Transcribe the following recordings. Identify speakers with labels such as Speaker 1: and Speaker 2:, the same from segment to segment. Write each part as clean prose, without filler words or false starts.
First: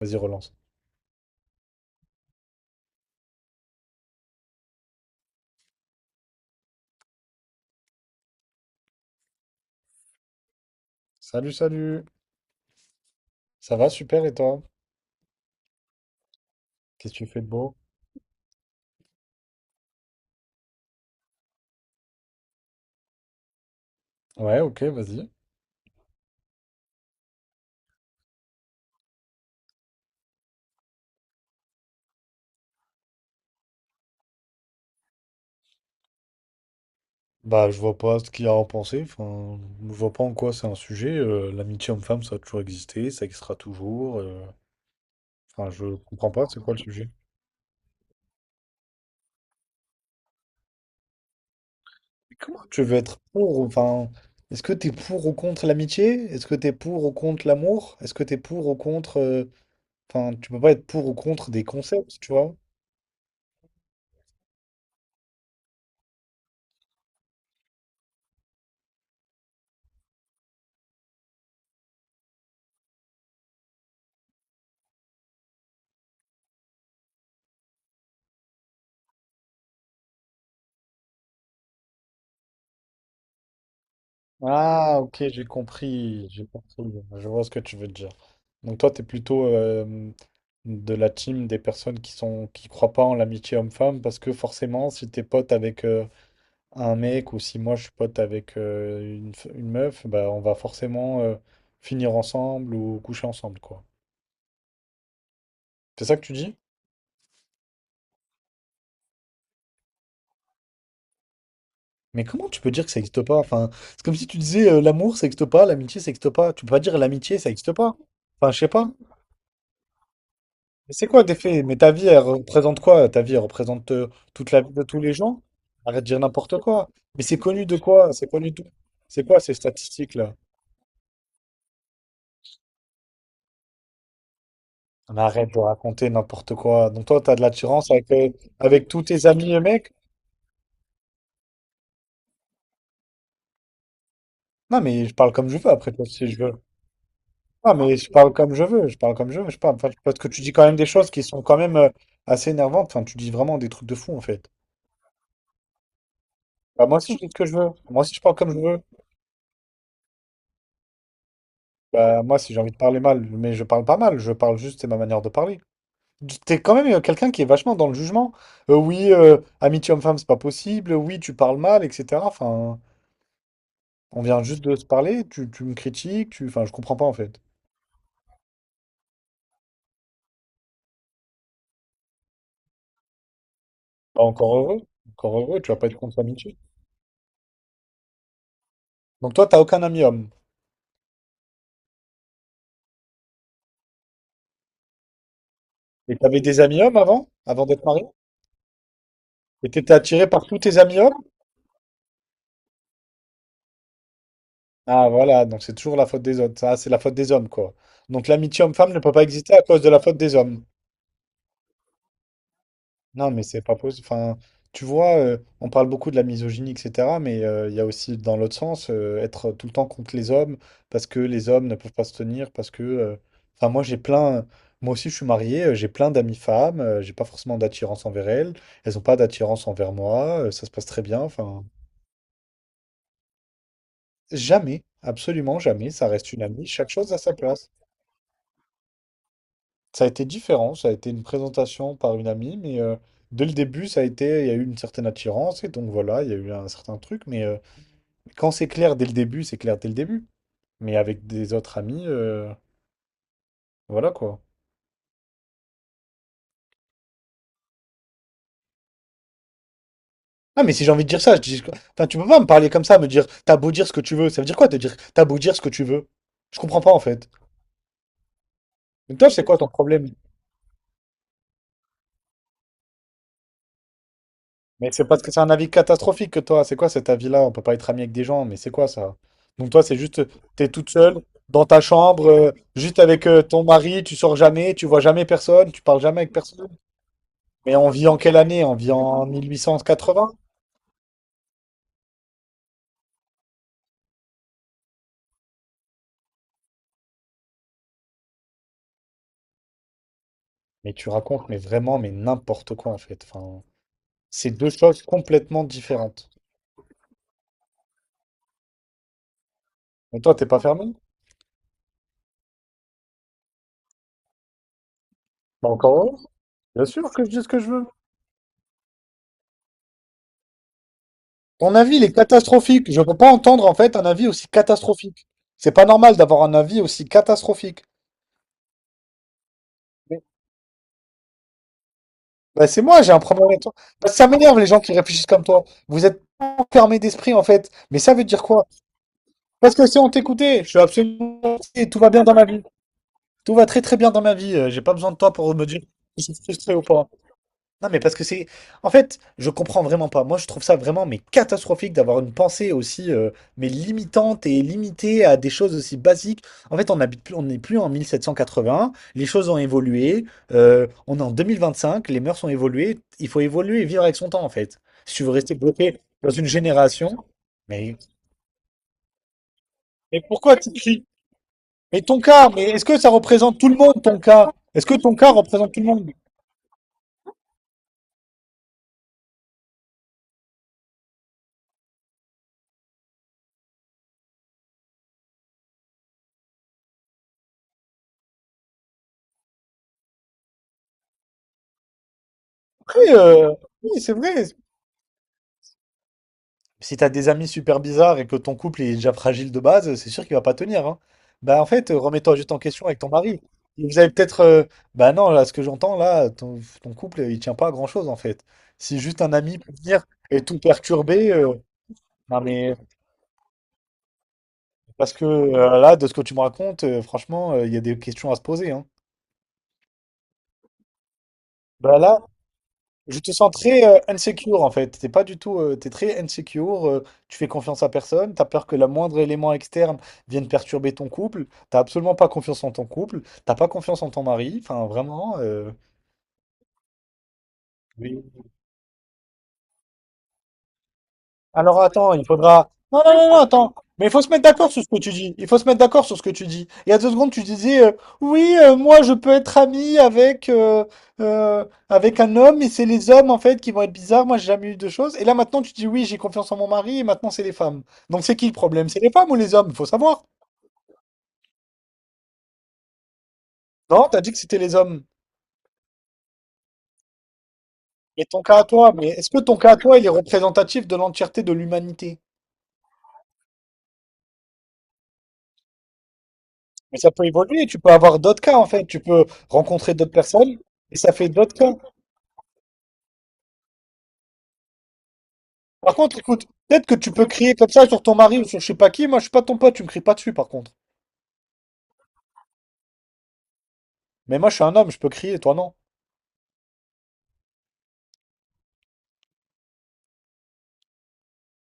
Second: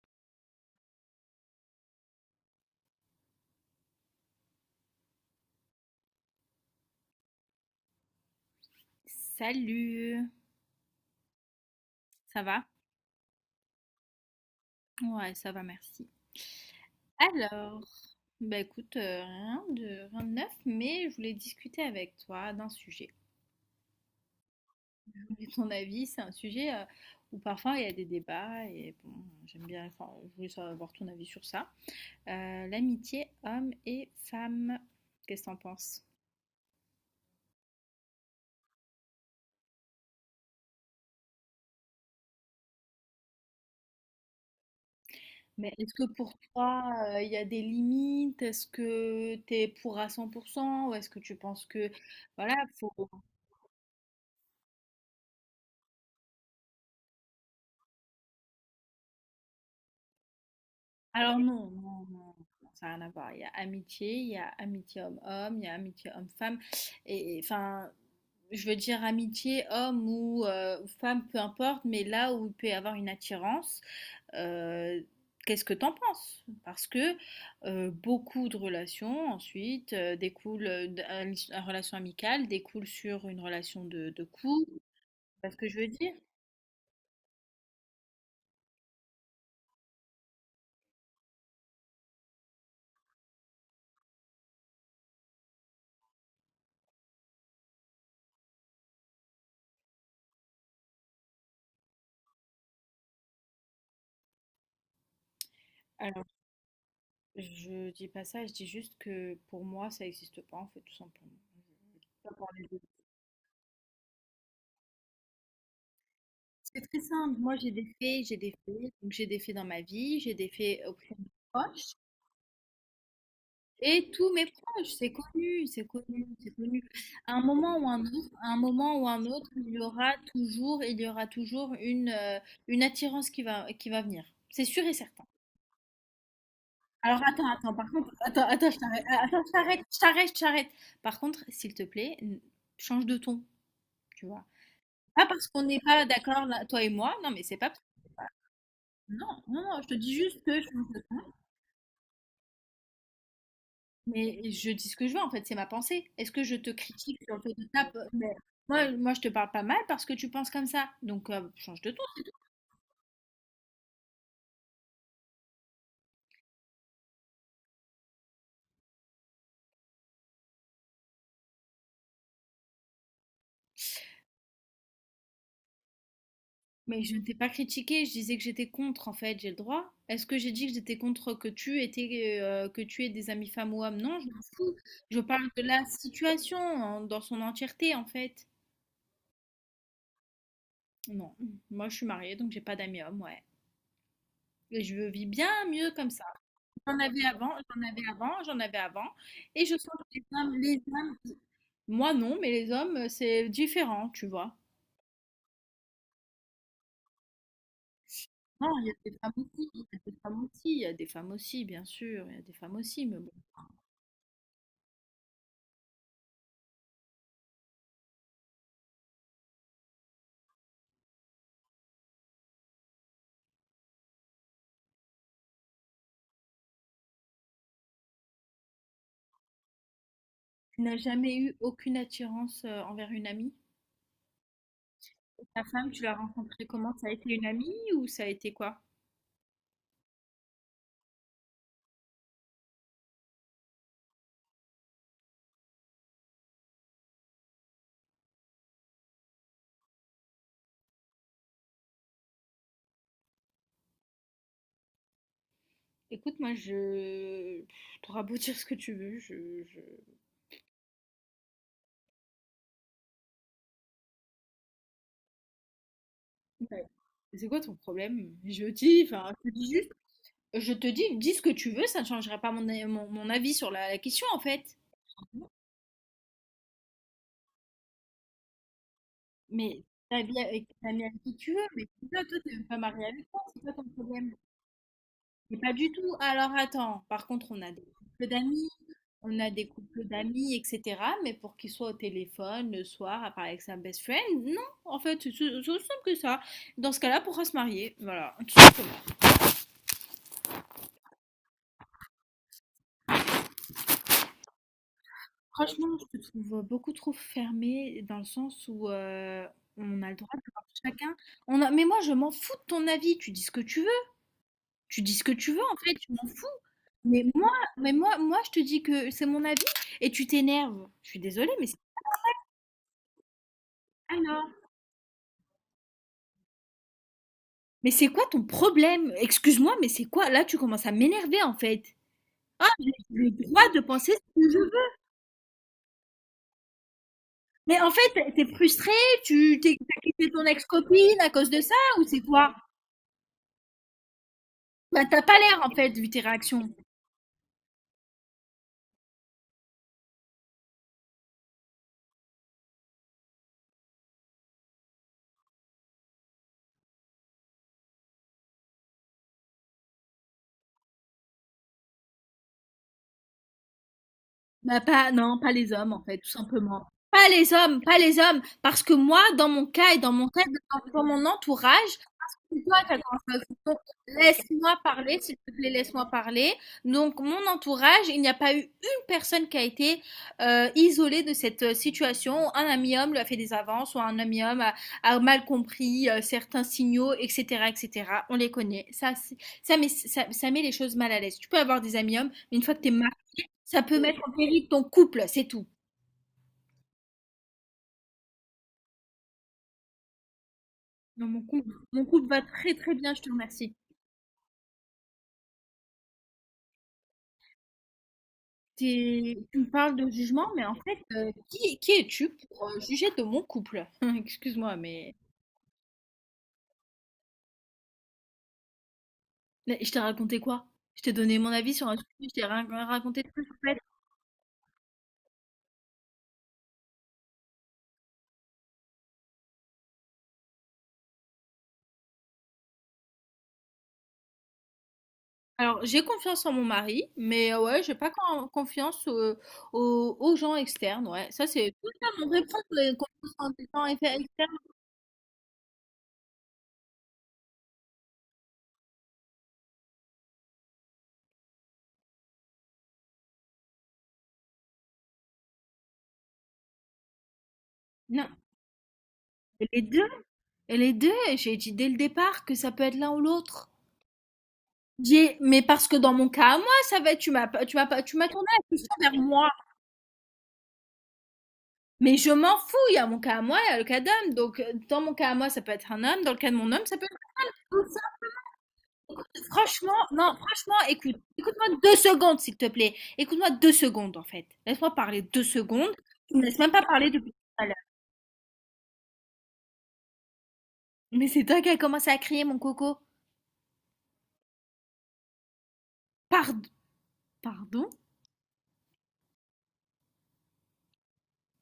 Speaker 1: Vas-y, relance.
Speaker 2: Salut,
Speaker 1: Salut, salut.
Speaker 2: ça va?
Speaker 1: Ça va, super, et toi?
Speaker 2: Ouais, ça va, merci.
Speaker 1: Qu'est-ce que tu fais de beau?
Speaker 2: Alors, bah écoute, rien de, rien de neuf, mais je voulais discuter avec toi d'un sujet.
Speaker 1: Ouais, ok, vas-y.
Speaker 2: Et ton avis, c'est un sujet où parfois il y a des débats et bon, j'aime bien, enfin, je voulais savoir ton avis sur ça. L'amitié homme et femme, qu'est-ce que t'en penses?
Speaker 1: Bah, je vois pas ce qu'il y a à en penser. Enfin, je vois pas en quoi c'est un sujet. L'amitié homme-femme, ça a toujours existé, ça existera toujours. Enfin,
Speaker 2: Mais est-ce
Speaker 1: je
Speaker 2: que
Speaker 1: comprends
Speaker 2: pour
Speaker 1: pas, c'est quoi le
Speaker 2: toi,
Speaker 1: sujet?
Speaker 2: il y a des limites? Est-ce que t'es pour à 100% ou est-ce que tu penses que, voilà,
Speaker 1: Tu
Speaker 2: faut...
Speaker 1: veux être pour, enfin, est-ce que t'es pour ou contre l'amitié? Est-ce que t'es pour ou contre l'amour? Est-ce que t'es pour ou contre, enfin, tu peux pas être pour ou
Speaker 2: Alors
Speaker 1: contre des concepts, tu vois?
Speaker 2: non, ça n'a rien à voir. Il y a amitié, il y a amitié homme-homme, il y a amitié homme-femme. Enfin, je veux dire amitié homme ou femme, peu importe, mais là où il peut y avoir une attirance, euh, qu'est-ce que t'en penses? Parce que beaucoup de relations ensuite découlent d'une relation amicale, découle sur une relation de couple. Tu
Speaker 1: Ah, ok, j'ai
Speaker 2: vois ce que je veux dire?
Speaker 1: compris, j'ai compris. Je vois ce que tu veux dire. Donc toi, t'es plutôt de la team des personnes qui croient pas en l'amitié homme-femme parce que forcément, si t'es pote avec un mec ou si moi je suis pote avec une, une meuf, bah on va forcément finir ensemble ou coucher ensemble, quoi. C'est ça que tu dis?
Speaker 2: Je dis pas ça, je dis juste que pour moi, ça existe pas en fait, tout simplement.
Speaker 1: Mais
Speaker 2: Pas pour
Speaker 1: comment tu
Speaker 2: les
Speaker 1: peux
Speaker 2: autres.
Speaker 1: dire que ça n'existe pas? Enfin, c'est comme si tu disais l'amour ça n'existe pas, l'amitié ça n'existe pas. Tu peux pas
Speaker 2: C'est
Speaker 1: dire
Speaker 2: très simple.
Speaker 1: l'amitié ça
Speaker 2: Moi,
Speaker 1: n'existe pas.
Speaker 2: j'ai
Speaker 1: Enfin,
Speaker 2: des
Speaker 1: je sais pas.
Speaker 2: faits, donc j'ai des faits dans ma vie, j'ai des faits
Speaker 1: Mais c'est
Speaker 2: auprès de
Speaker 1: quoi
Speaker 2: mes
Speaker 1: des faits? Mais ta
Speaker 2: proches
Speaker 1: vie, elle représente quoi? Ta vie, elle représente
Speaker 2: et tous mes
Speaker 1: toute la vie de
Speaker 2: proches,
Speaker 1: tous les gens? Arrête de dire
Speaker 2: c'est
Speaker 1: n'importe
Speaker 2: connu.
Speaker 1: quoi. Mais c'est connu de quoi? C'est connu
Speaker 2: À un
Speaker 1: de tout.
Speaker 2: moment ou un
Speaker 1: C'est quoi
Speaker 2: autre,
Speaker 1: ces
Speaker 2: il y aura
Speaker 1: statistiques-là?
Speaker 2: toujours une attirance qui va venir. C'est sûr et
Speaker 1: Mais
Speaker 2: certain.
Speaker 1: arrête de raconter n'importe quoi. Donc
Speaker 2: Alors
Speaker 1: toi, t'as de
Speaker 2: par
Speaker 1: l'attirance avec,
Speaker 2: contre, je
Speaker 1: avec tous
Speaker 2: t'arrête,
Speaker 1: tes
Speaker 2: attends,
Speaker 1: amis, les mecs?
Speaker 2: je t'arrête. Par contre, s'il te plaît, change de ton, tu vois.
Speaker 1: Non, mais je
Speaker 2: Pas
Speaker 1: parle
Speaker 2: parce
Speaker 1: comme je
Speaker 2: qu'on
Speaker 1: veux
Speaker 2: n'est
Speaker 1: après
Speaker 2: pas
Speaker 1: toi, si je
Speaker 2: d'accord,
Speaker 1: veux.
Speaker 2: là, toi et moi, non, mais c'est pas.
Speaker 1: Non, mais je parle comme je veux, je parle comme je
Speaker 2: Non,
Speaker 1: veux, je
Speaker 2: non,
Speaker 1: parle.
Speaker 2: non, je
Speaker 1: Enfin,
Speaker 2: te dis
Speaker 1: parce que tu
Speaker 2: juste
Speaker 1: dis
Speaker 2: que
Speaker 1: quand
Speaker 2: je.
Speaker 1: même des choses qui sont quand même assez énervantes. Enfin, tu dis vraiment des trucs de fou, en
Speaker 2: Mais
Speaker 1: fait.
Speaker 2: je dis ce que je veux, en fait, c'est ma pensée. Est-ce que je te
Speaker 1: Bah, moi aussi,
Speaker 2: critique
Speaker 1: je dis ce
Speaker 2: sur le
Speaker 1: que
Speaker 2: fait
Speaker 1: je
Speaker 2: de
Speaker 1: veux.
Speaker 2: tape
Speaker 1: Moi aussi, je
Speaker 2: Mais
Speaker 1: parle comme je veux.
Speaker 2: je te parle pas mal parce que tu penses comme ça. Donc, change de ton.
Speaker 1: Bah, moi, si j'ai envie de parler mal, mais je parle pas mal, je parle juste, c'est ma manière de parler. T'es quand même quelqu'un qui est vachement dans le jugement. Oui, amitié homme-femme, c'est pas possible. Oui, tu parles mal, etc. Enfin, on vient juste de se parler, tu me critiques, tu... Enfin, je comprends
Speaker 2: Mais
Speaker 1: pas,
Speaker 2: je
Speaker 1: en
Speaker 2: ne t'ai
Speaker 1: fait.
Speaker 2: pas critiqué, je disais que j'étais contre, en fait, j'ai le droit. Est-ce que j'ai dit que j'étais contre que tu étais, que tu aies des amis femmes ou hommes? Non,
Speaker 1: Bah,
Speaker 2: je m'en fous. Je
Speaker 1: encore
Speaker 2: parle de
Speaker 1: heureux, tu vas
Speaker 2: la
Speaker 1: pas être contre
Speaker 2: situation
Speaker 1: l'amitié.
Speaker 2: dans son entièreté, en fait.
Speaker 1: Donc toi, t'as aucun ami homme.
Speaker 2: Non, moi, je suis mariée, donc j'ai pas d'amis hommes, ouais. Et je vis bien mieux comme
Speaker 1: Et
Speaker 2: ça.
Speaker 1: t'avais des amis hommes avant, avant d'être marié?
Speaker 2: J'en avais avant. Et
Speaker 1: Et
Speaker 2: je
Speaker 1: t'étais
Speaker 2: sens que
Speaker 1: attiré par tous tes
Speaker 2: les
Speaker 1: amis hommes?
Speaker 2: hommes, moi non, mais les hommes, c'est différent, tu vois.
Speaker 1: Ah, voilà, donc c'est toujours la faute des autres. Ça, c'est la faute des hommes, quoi. Donc l'amitié
Speaker 2: Non, il y
Speaker 1: homme-femme
Speaker 2: a
Speaker 1: ne peut
Speaker 2: des
Speaker 1: pas
Speaker 2: femmes
Speaker 1: exister à
Speaker 2: aussi, il y
Speaker 1: cause
Speaker 2: a
Speaker 1: de la
Speaker 2: des
Speaker 1: faute
Speaker 2: femmes
Speaker 1: des hommes.
Speaker 2: aussi, il y a des femmes aussi, bien sûr, il y a des femmes aussi, mais
Speaker 1: Non,
Speaker 2: bon.
Speaker 1: mais c'est pas possible. Enfin, tu vois, on parle beaucoup de la misogynie, etc. Mais il y a aussi, dans l'autre sens, être tout le temps contre les hommes parce que les hommes ne peuvent pas se tenir, parce que. Enfin, moi, j'ai plein. Moi aussi, je suis marié, j'ai plein d'amis femmes, j'ai pas forcément d'attirance envers elles, elles ont pas d'attirance envers moi, ça se
Speaker 2: Tu
Speaker 1: passe
Speaker 2: n'as
Speaker 1: très bien.
Speaker 2: jamais eu
Speaker 1: Enfin,
Speaker 2: aucune attirance envers une amie?
Speaker 1: jamais,
Speaker 2: Et
Speaker 1: absolument
Speaker 2: ta femme,
Speaker 1: jamais,
Speaker 2: tu
Speaker 1: ça
Speaker 2: l'as
Speaker 1: reste une
Speaker 2: rencontrée
Speaker 1: amie, chaque
Speaker 2: comment? Ça a
Speaker 1: chose à
Speaker 2: été
Speaker 1: sa
Speaker 2: une
Speaker 1: place.
Speaker 2: amie ou ça a été quoi?
Speaker 1: Ça a été différent, ça a été une présentation par une amie, dès le début, ça a été, il y a eu une certaine attirance, et donc voilà, il y a eu un certain truc, quand c'est clair dès le début, c'est clair dès le début. Mais avec des autres amis, voilà quoi.
Speaker 2: Écoute, moi, je... T'auras beau dire ce que tu veux,
Speaker 1: Ah mais si j'ai envie de dire ça, je dis... Enfin, tu peux pas me parler comme ça, me dire, t'as beau dire ce que tu veux, ça veut dire quoi te dire, t'as beau dire ce que tu veux? Je comprends
Speaker 2: ouais.
Speaker 1: pas en fait.
Speaker 2: C'est quoi ton problème? Je dis,
Speaker 1: Mais toi,
Speaker 2: enfin,
Speaker 1: c'est
Speaker 2: je te
Speaker 1: quoi ton
Speaker 2: dis
Speaker 1: problème?
Speaker 2: Je te dis, dis ce que tu veux, ça ne changera pas mon avis sur la question en fait.
Speaker 1: Mais c'est parce que c'est un avis catastrophique que toi. C'est quoi cet avis-là? On peut pas être ami avec des gens, mais c'est quoi ça? Donc toi,
Speaker 2: Mais
Speaker 1: c'est
Speaker 2: ta
Speaker 1: juste,
Speaker 2: vie avec,
Speaker 1: t'es
Speaker 2: t'as
Speaker 1: toute
Speaker 2: mis avec
Speaker 1: seule
Speaker 2: qui tu veux,
Speaker 1: dans ta
Speaker 2: mais c'est ça,
Speaker 1: chambre,
Speaker 2: toi, t'es même pas
Speaker 1: juste
Speaker 2: marié
Speaker 1: avec
Speaker 2: avec toi, c'est
Speaker 1: ton
Speaker 2: pas ton
Speaker 1: mari, tu
Speaker 2: problème.
Speaker 1: sors jamais, tu vois jamais
Speaker 2: Mais pas
Speaker 1: personne, tu
Speaker 2: du
Speaker 1: parles
Speaker 2: tout.
Speaker 1: jamais avec
Speaker 2: Alors
Speaker 1: personne.
Speaker 2: attends, par contre,
Speaker 1: Mais on vit en quelle année? On vit en
Speaker 2: on a des couples
Speaker 1: 1880?
Speaker 2: d'amis, etc. Mais pour qu'ils soient au téléphone le soir à parler avec sa best friend, non, en fait, c'est aussi simple que ça. Dans ce cas-là, pourra se marier. Voilà, tout simplement.
Speaker 1: Mais tu racontes, mais vraiment, mais n'importe quoi en fait. Enfin, c'est deux choses complètement
Speaker 2: Franchement, je te
Speaker 1: différentes.
Speaker 2: trouve beaucoup trop fermée dans le sens où on a le
Speaker 1: Mais
Speaker 2: droit
Speaker 1: toi, t'es pas
Speaker 2: d'avoir
Speaker 1: fermé?
Speaker 2: chacun. On a... Mais moi, je m'en fous de ton avis. Tu dis ce que tu veux,
Speaker 1: Bah
Speaker 2: en fait.
Speaker 1: encore
Speaker 2: Je
Speaker 1: heureux.
Speaker 2: m'en fous.
Speaker 1: Bien sûr
Speaker 2: Mais
Speaker 1: que je dis ce
Speaker 2: moi,
Speaker 1: que je veux.
Speaker 2: moi, je te dis que c'est mon avis et tu t'énerves. Je suis désolée, mais c'est
Speaker 1: Ton avis, il est catastrophique. Je peux pas entendre en fait un
Speaker 2: pas
Speaker 1: avis
Speaker 2: là.
Speaker 1: aussi catastrophique. C'est pas normal d'avoir un avis aussi catastrophique.
Speaker 2: Mais c'est quoi ton problème? Excuse-moi, mais c'est
Speaker 1: Mais-
Speaker 2: quoi? Là, tu commences à m'énerver, en fait.
Speaker 1: Bah,
Speaker 2: Ah,
Speaker 1: c'est
Speaker 2: j'ai
Speaker 1: moi, j'ai un
Speaker 2: le
Speaker 1: problème avec
Speaker 2: droit
Speaker 1: toi.
Speaker 2: de
Speaker 1: Parce
Speaker 2: penser
Speaker 1: que ça
Speaker 2: ce que
Speaker 1: m'énerve
Speaker 2: je
Speaker 1: les
Speaker 2: veux.
Speaker 1: gens qui réfléchissent comme toi. Vous êtes enfermés d'esprit en fait.
Speaker 2: Mais en
Speaker 1: Mais ça veut
Speaker 2: fait,
Speaker 1: dire
Speaker 2: t'es
Speaker 1: quoi?
Speaker 2: frustrée, tu
Speaker 1: Parce
Speaker 2: t'es
Speaker 1: que si
Speaker 2: t'as
Speaker 1: on
Speaker 2: quitté ton
Speaker 1: t'écoutait, je suis
Speaker 2: ex-copine à cause
Speaker 1: absolument.
Speaker 2: de ça,
Speaker 1: Tout
Speaker 2: ou
Speaker 1: va
Speaker 2: c'est
Speaker 1: bien dans ma
Speaker 2: quoi?
Speaker 1: vie. Tout va très très bien dans ma vie. J'ai pas
Speaker 2: Bah,
Speaker 1: besoin de
Speaker 2: t'as
Speaker 1: toi
Speaker 2: pas
Speaker 1: pour
Speaker 2: l'air,
Speaker 1: me
Speaker 2: en
Speaker 1: dire si
Speaker 2: fait, vu tes
Speaker 1: je suis
Speaker 2: réactions.
Speaker 1: frustré ou pas. Non, mais parce que c'est. En fait, je comprends vraiment pas. Moi, je trouve ça vraiment mais catastrophique d'avoir une pensée aussi mais limitante et limitée à des choses aussi basiques. En fait, on habite plus, on n'est plus en 1781. Les choses ont évolué. On est en 2025. Les mœurs ont évolué. Il faut évoluer et vivre avec son temps, en
Speaker 2: Bah,
Speaker 1: fait. Si tu veux
Speaker 2: pas
Speaker 1: rester
Speaker 2: les hommes,
Speaker 1: bloqué
Speaker 2: en fait, tout
Speaker 1: dans une
Speaker 2: simplement.
Speaker 1: génération, mais
Speaker 2: Pas les hommes, parce que moi, dans
Speaker 1: mais
Speaker 2: mon cas,
Speaker 1: pourquoi tu
Speaker 2: dans
Speaker 1: cries?
Speaker 2: mon entourage,
Speaker 1: Mais ton cas,
Speaker 2: c'est
Speaker 1: mais
Speaker 2: toi
Speaker 1: est-ce
Speaker 2: qui
Speaker 1: que
Speaker 2: as
Speaker 1: ça
Speaker 2: commencé
Speaker 1: représente tout le
Speaker 2: donc
Speaker 1: monde, ton cas?
Speaker 2: laisse-moi
Speaker 1: Est-ce que ton
Speaker 2: parler,
Speaker 1: cas
Speaker 2: s'il te plaît,
Speaker 1: représente tout le
Speaker 2: laisse-moi
Speaker 1: monde?
Speaker 2: parler. Donc, mon entourage, il n'y a pas eu une personne qui a été isolée de cette situation. Un ami homme lui a fait des avances, ou un ami homme a mal compris certains signaux, etc., etc. On les connaît. Ça met, ça met les choses mal à l'aise. Tu peux avoir des amis hommes, mais une fois que tu es
Speaker 1: Oui,
Speaker 2: ça
Speaker 1: oui,
Speaker 2: peut
Speaker 1: c'est
Speaker 2: mettre en
Speaker 1: vrai.
Speaker 2: péril ton couple, c'est tout.
Speaker 1: Si t'as des amis super bizarres et que ton couple est déjà fragile de base, c'est sûr qu'il va pas tenir, hein.
Speaker 2: Non,
Speaker 1: Bah en fait,
Speaker 2: mon couple
Speaker 1: remets-toi
Speaker 2: va
Speaker 1: juste en
Speaker 2: très,
Speaker 1: question
Speaker 2: très
Speaker 1: avec ton
Speaker 2: bien, je te
Speaker 1: mari.
Speaker 2: remercie.
Speaker 1: Vous avez peut-être, bah non, là, ce que j'entends là, ton couple, il tient pas à grand-chose en fait. Si juste un
Speaker 2: T'es tu
Speaker 1: ami
Speaker 2: me
Speaker 1: peut
Speaker 2: parles
Speaker 1: venir
Speaker 2: de
Speaker 1: et
Speaker 2: jugement,
Speaker 1: tout
Speaker 2: mais en fait,
Speaker 1: perturber,
Speaker 2: qui es-tu
Speaker 1: non
Speaker 2: pour,
Speaker 1: mais
Speaker 2: juger de mon couple? Excuse-moi,
Speaker 1: parce
Speaker 2: mais
Speaker 1: que là, de ce que tu me racontes, franchement, il y a des questions à se poser, hein.
Speaker 2: mais je t'ai raconté quoi? Je t'ai donné mon avis sur un
Speaker 1: Bah
Speaker 2: sujet,
Speaker 1: là,
Speaker 2: je t'ai rien
Speaker 1: je
Speaker 2: raconté de
Speaker 1: te
Speaker 2: plus,
Speaker 1: sens
Speaker 2: en fait.
Speaker 1: très insecure en fait. T'es pas du tout, t'es très insecure. Tu fais confiance à personne. T'as peur que le moindre élément externe vienne perturber ton couple. T'as absolument pas confiance en ton couple. T'as pas confiance en ton mari. Enfin, vraiment.
Speaker 2: Alors, j'ai confiance en mon mari, mais ouais, j'ai pas
Speaker 1: Oui.
Speaker 2: confiance, aux gens externes, ouais. Ça, c'est
Speaker 1: Alors attends, il
Speaker 2: totalement vrai. Pourquoi
Speaker 1: faudra.
Speaker 2: tu aurais
Speaker 1: Non, non, non,
Speaker 2: confiance
Speaker 1: non,
Speaker 2: en des
Speaker 1: attends.
Speaker 2: gens
Speaker 1: Mais il faut se mettre
Speaker 2: externes?
Speaker 1: d'accord sur ce que tu dis. Il faut se mettre d'accord sur ce que tu dis. Il y a deux secondes, tu disais oui, moi je peux être ami avec avec un homme et c'est les hommes en fait qui vont être bizarres. Moi j'ai jamais eu de choses. Et là maintenant tu dis oui, j'ai confiance en mon mari et maintenant c'est les femmes. Donc
Speaker 2: Non,
Speaker 1: c'est qui le problème? C'est les femmes ou les hommes?
Speaker 2: et
Speaker 1: Il
Speaker 2: les
Speaker 1: faut
Speaker 2: 2,
Speaker 1: savoir.
Speaker 2: les 2 j'ai dit dès le départ que ça peut être l'un ou l'autre.
Speaker 1: Non, t'as dit que c'était les hommes.
Speaker 2: J'ai mais parce que dans mon cas à moi, ça va être tu m'as pas, tu m'as pas tu
Speaker 1: Et
Speaker 2: m'as
Speaker 1: ton
Speaker 2: tourné
Speaker 1: cas
Speaker 2: la
Speaker 1: à toi,
Speaker 2: question
Speaker 1: mais
Speaker 2: vers
Speaker 1: est-ce que
Speaker 2: moi.
Speaker 1: ton cas à toi il est représentatif de l'entièreté de
Speaker 2: Mais
Speaker 1: l'humanité?
Speaker 2: je m'en fous, il y a mon cas à moi, il y a le cas d'homme. Donc dans mon cas à moi, ça peut être un homme, dans le cas de mon homme, ça
Speaker 1: Mais
Speaker 2: peut
Speaker 1: ça
Speaker 2: être
Speaker 1: peut évoluer. Tu peux
Speaker 2: tout ça.
Speaker 1: avoir d'autres cas en fait. Tu peux
Speaker 2: Écoute,
Speaker 1: rencontrer
Speaker 2: franchement,
Speaker 1: d'autres
Speaker 2: non,
Speaker 1: personnes
Speaker 2: franchement,
Speaker 1: et ça
Speaker 2: écoute,
Speaker 1: fait d'autres cas.
Speaker 2: écoute-moi 2 secondes, s'il te plaît. Écoute-moi 2 secondes, en fait. Laisse-moi parler 2 secondes.
Speaker 1: Par contre,
Speaker 2: Tu me
Speaker 1: écoute,
Speaker 2: laisses même pas
Speaker 1: peut-être que
Speaker 2: parler
Speaker 1: tu peux
Speaker 2: depuis
Speaker 1: crier
Speaker 2: tout à
Speaker 1: comme
Speaker 2: l'heure.
Speaker 1: ça sur ton mari ou sur je sais pas qui. Moi, je suis pas ton pote, tu me cries pas dessus, par contre.
Speaker 2: Mais c'est toi qui as commencé à crier, mon coco.
Speaker 1: Mais moi, je suis un homme, je peux crier, toi non.
Speaker 2: Pard pardon?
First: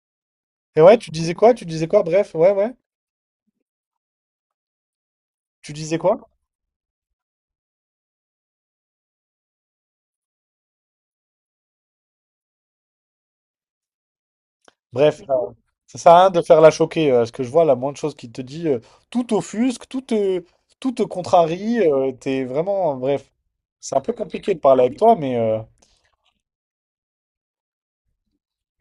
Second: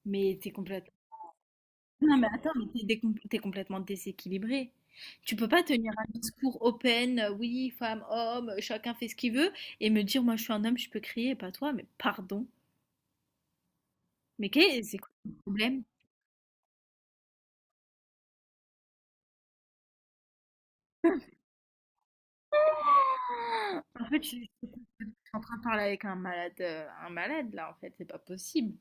Speaker 2: Mais t'es es
Speaker 1: Et
Speaker 2: complètement
Speaker 1: ouais, tu disais quoi? Tu disais quoi?
Speaker 2: Non, mais
Speaker 1: Bref,
Speaker 2: attends,
Speaker 1: ouais,
Speaker 2: mais
Speaker 1: ouais.
Speaker 2: t'es complètement déséquilibré. Tu peux pas
Speaker 1: Tu
Speaker 2: tenir
Speaker 1: disais
Speaker 2: un
Speaker 1: quoi?
Speaker 2: discours open, oui, femme, homme, chacun fait ce qu'il veut, et me dire, moi je suis un homme, je peux crier, pas toi, mais pardon. Mais c'est quoi
Speaker 1: Bref,
Speaker 2: le
Speaker 1: euh,
Speaker 2: problème?
Speaker 1: ça sert à rien de faire la choquer. Ce que je vois, la moindre chose qui te dit, tout t'offusque, tout te contrarie. T'es vraiment, bref. C'est un
Speaker 2: En
Speaker 1: peu
Speaker 2: fait, je
Speaker 1: compliqué de
Speaker 2: je
Speaker 1: parler avec toi,
Speaker 2: suis en train de parler avec un malade là, en fait, c'est pas possible.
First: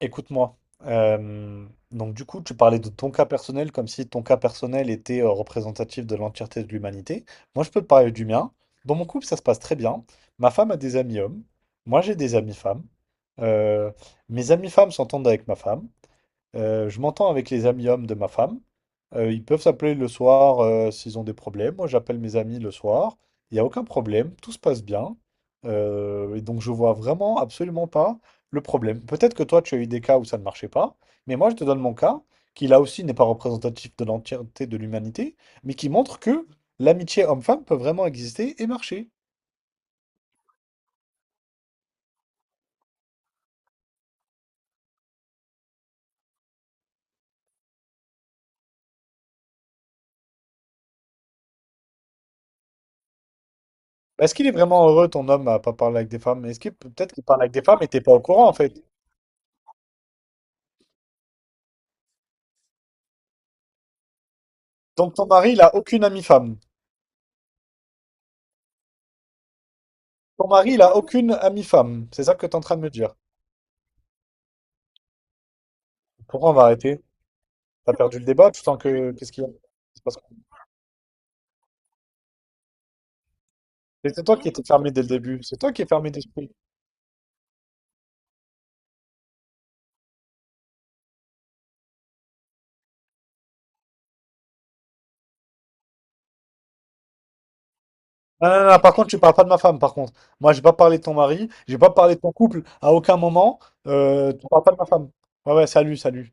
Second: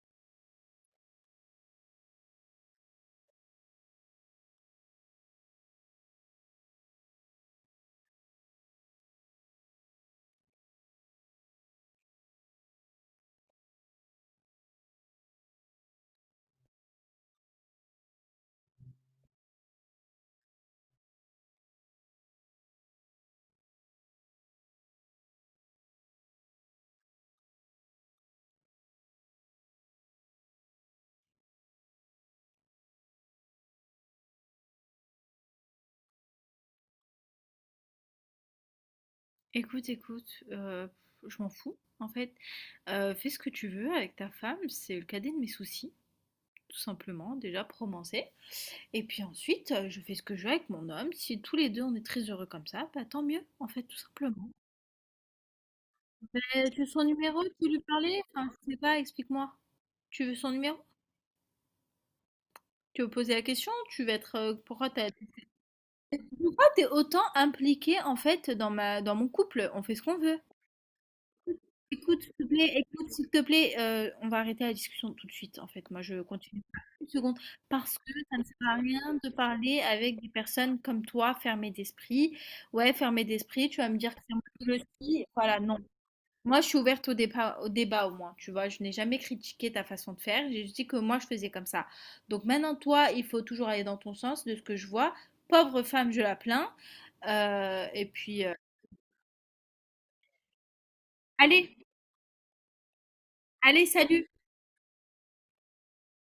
Speaker 1: écoute-moi. Donc du coup, tu parlais de ton cas personnel comme si ton cas personnel était représentatif de l'entièreté de l'humanité. Moi, je peux te parler du mien. Dans mon couple, ça se passe très bien. Ma femme a des amis hommes. Moi, j'ai des amis femmes. Euh, mes amis femmes s'entendent avec ma femme. Je m'entends avec les amis hommes de ma femme. Ils peuvent s'appeler le soir s'ils ont des problèmes. Moi, j'appelle mes amis le soir. Il n'y a aucun problème. Tout se passe bien. Et donc, je vois vraiment absolument pas le problème. Peut-être que toi, tu as eu des cas où ça ne marchait pas. Mais moi, je te donne mon cas, qui là aussi n'est pas représentatif de l'entièreté de l'humanité, mais qui montre que l'amitié homme-femme peut vraiment exister et marcher.
Speaker 2: Écoute, écoute, je m'en fous, en fait. Fais ce que tu veux avec ta femme, c'est le cadet de mes soucis, tout simplement, déjà, pour commencer. Et puis ensuite, je fais ce que je veux avec mon homme. Si tous les 2 on est très heureux comme ça, bah, tant mieux, en fait, tout
Speaker 1: Bah, est-ce qu'il
Speaker 2: simplement.
Speaker 1: est vraiment heureux, ton homme, à pas parler avec des femmes? Est-ce
Speaker 2: Beh,
Speaker 1: qu'il
Speaker 2: tu veux son
Speaker 1: peut-être qu'il
Speaker 2: numéro?
Speaker 1: parle
Speaker 2: Tu
Speaker 1: avec des
Speaker 2: veux
Speaker 1: femmes
Speaker 2: lui
Speaker 1: et t'es pas au
Speaker 2: parler?
Speaker 1: courant,
Speaker 2: Enfin,
Speaker 1: en
Speaker 2: je
Speaker 1: fait?
Speaker 2: sais pas, explique-moi. Tu veux son numéro? Tu veux poser la question? Tu veux être,
Speaker 1: Donc ton mari, il a aucune amie femme.
Speaker 2: pourquoi t'es autant impliquée, en fait, dans ma dans mon couple? On fait ce qu'on veut.
Speaker 1: Ton mari, il a aucune amie femme.
Speaker 2: Écoute,
Speaker 1: C'est ça que t'es en train de me dire.
Speaker 2: s'il te plaît, on va arrêter la discussion tout de suite, en fait. Moi, je
Speaker 1: Pourquoi on
Speaker 2: continue
Speaker 1: va
Speaker 2: pas
Speaker 1: arrêter?
Speaker 2: 1 seconde
Speaker 1: T'as
Speaker 2: parce que
Speaker 1: perdu le
Speaker 2: ça ne
Speaker 1: débat,
Speaker 2: sert
Speaker 1: tu
Speaker 2: à
Speaker 1: sens que...
Speaker 2: rien de
Speaker 1: Qu'est-ce qu'il y a?
Speaker 2: parler
Speaker 1: C'est parce
Speaker 2: avec
Speaker 1: que
Speaker 2: des
Speaker 1: quoi.
Speaker 2: personnes comme toi, fermées d'esprit. Ouais, fermées d'esprit, tu vas me dire que
Speaker 1: C'est
Speaker 2: c'est
Speaker 1: toi
Speaker 2: moi
Speaker 1: qui étais
Speaker 2: qui le
Speaker 1: fermé dès le
Speaker 2: suis,
Speaker 1: début. C'est
Speaker 2: voilà,
Speaker 1: toi
Speaker 2: non.
Speaker 1: qui es fermé d'esprit.
Speaker 2: Moi, je suis ouverte au débat au moins, tu vois? Je n'ai jamais critiqué ta façon de faire, j'ai juste dit que moi, je faisais comme ça. Donc maintenant, toi, il faut toujours aller dans ton sens, de ce que je vois. Pauvre femme, je la plains, et puis,
Speaker 1: Ah, non, non, non, par contre, tu parles pas de ma femme, par contre. Moi, j'ai pas parlé de ton mari,
Speaker 2: allez,
Speaker 1: j'ai pas parlé de ton couple à aucun moment.
Speaker 2: allez, salut!
Speaker 1: Tu parles pas de ma femme. Ouais, ouais, salut, salut.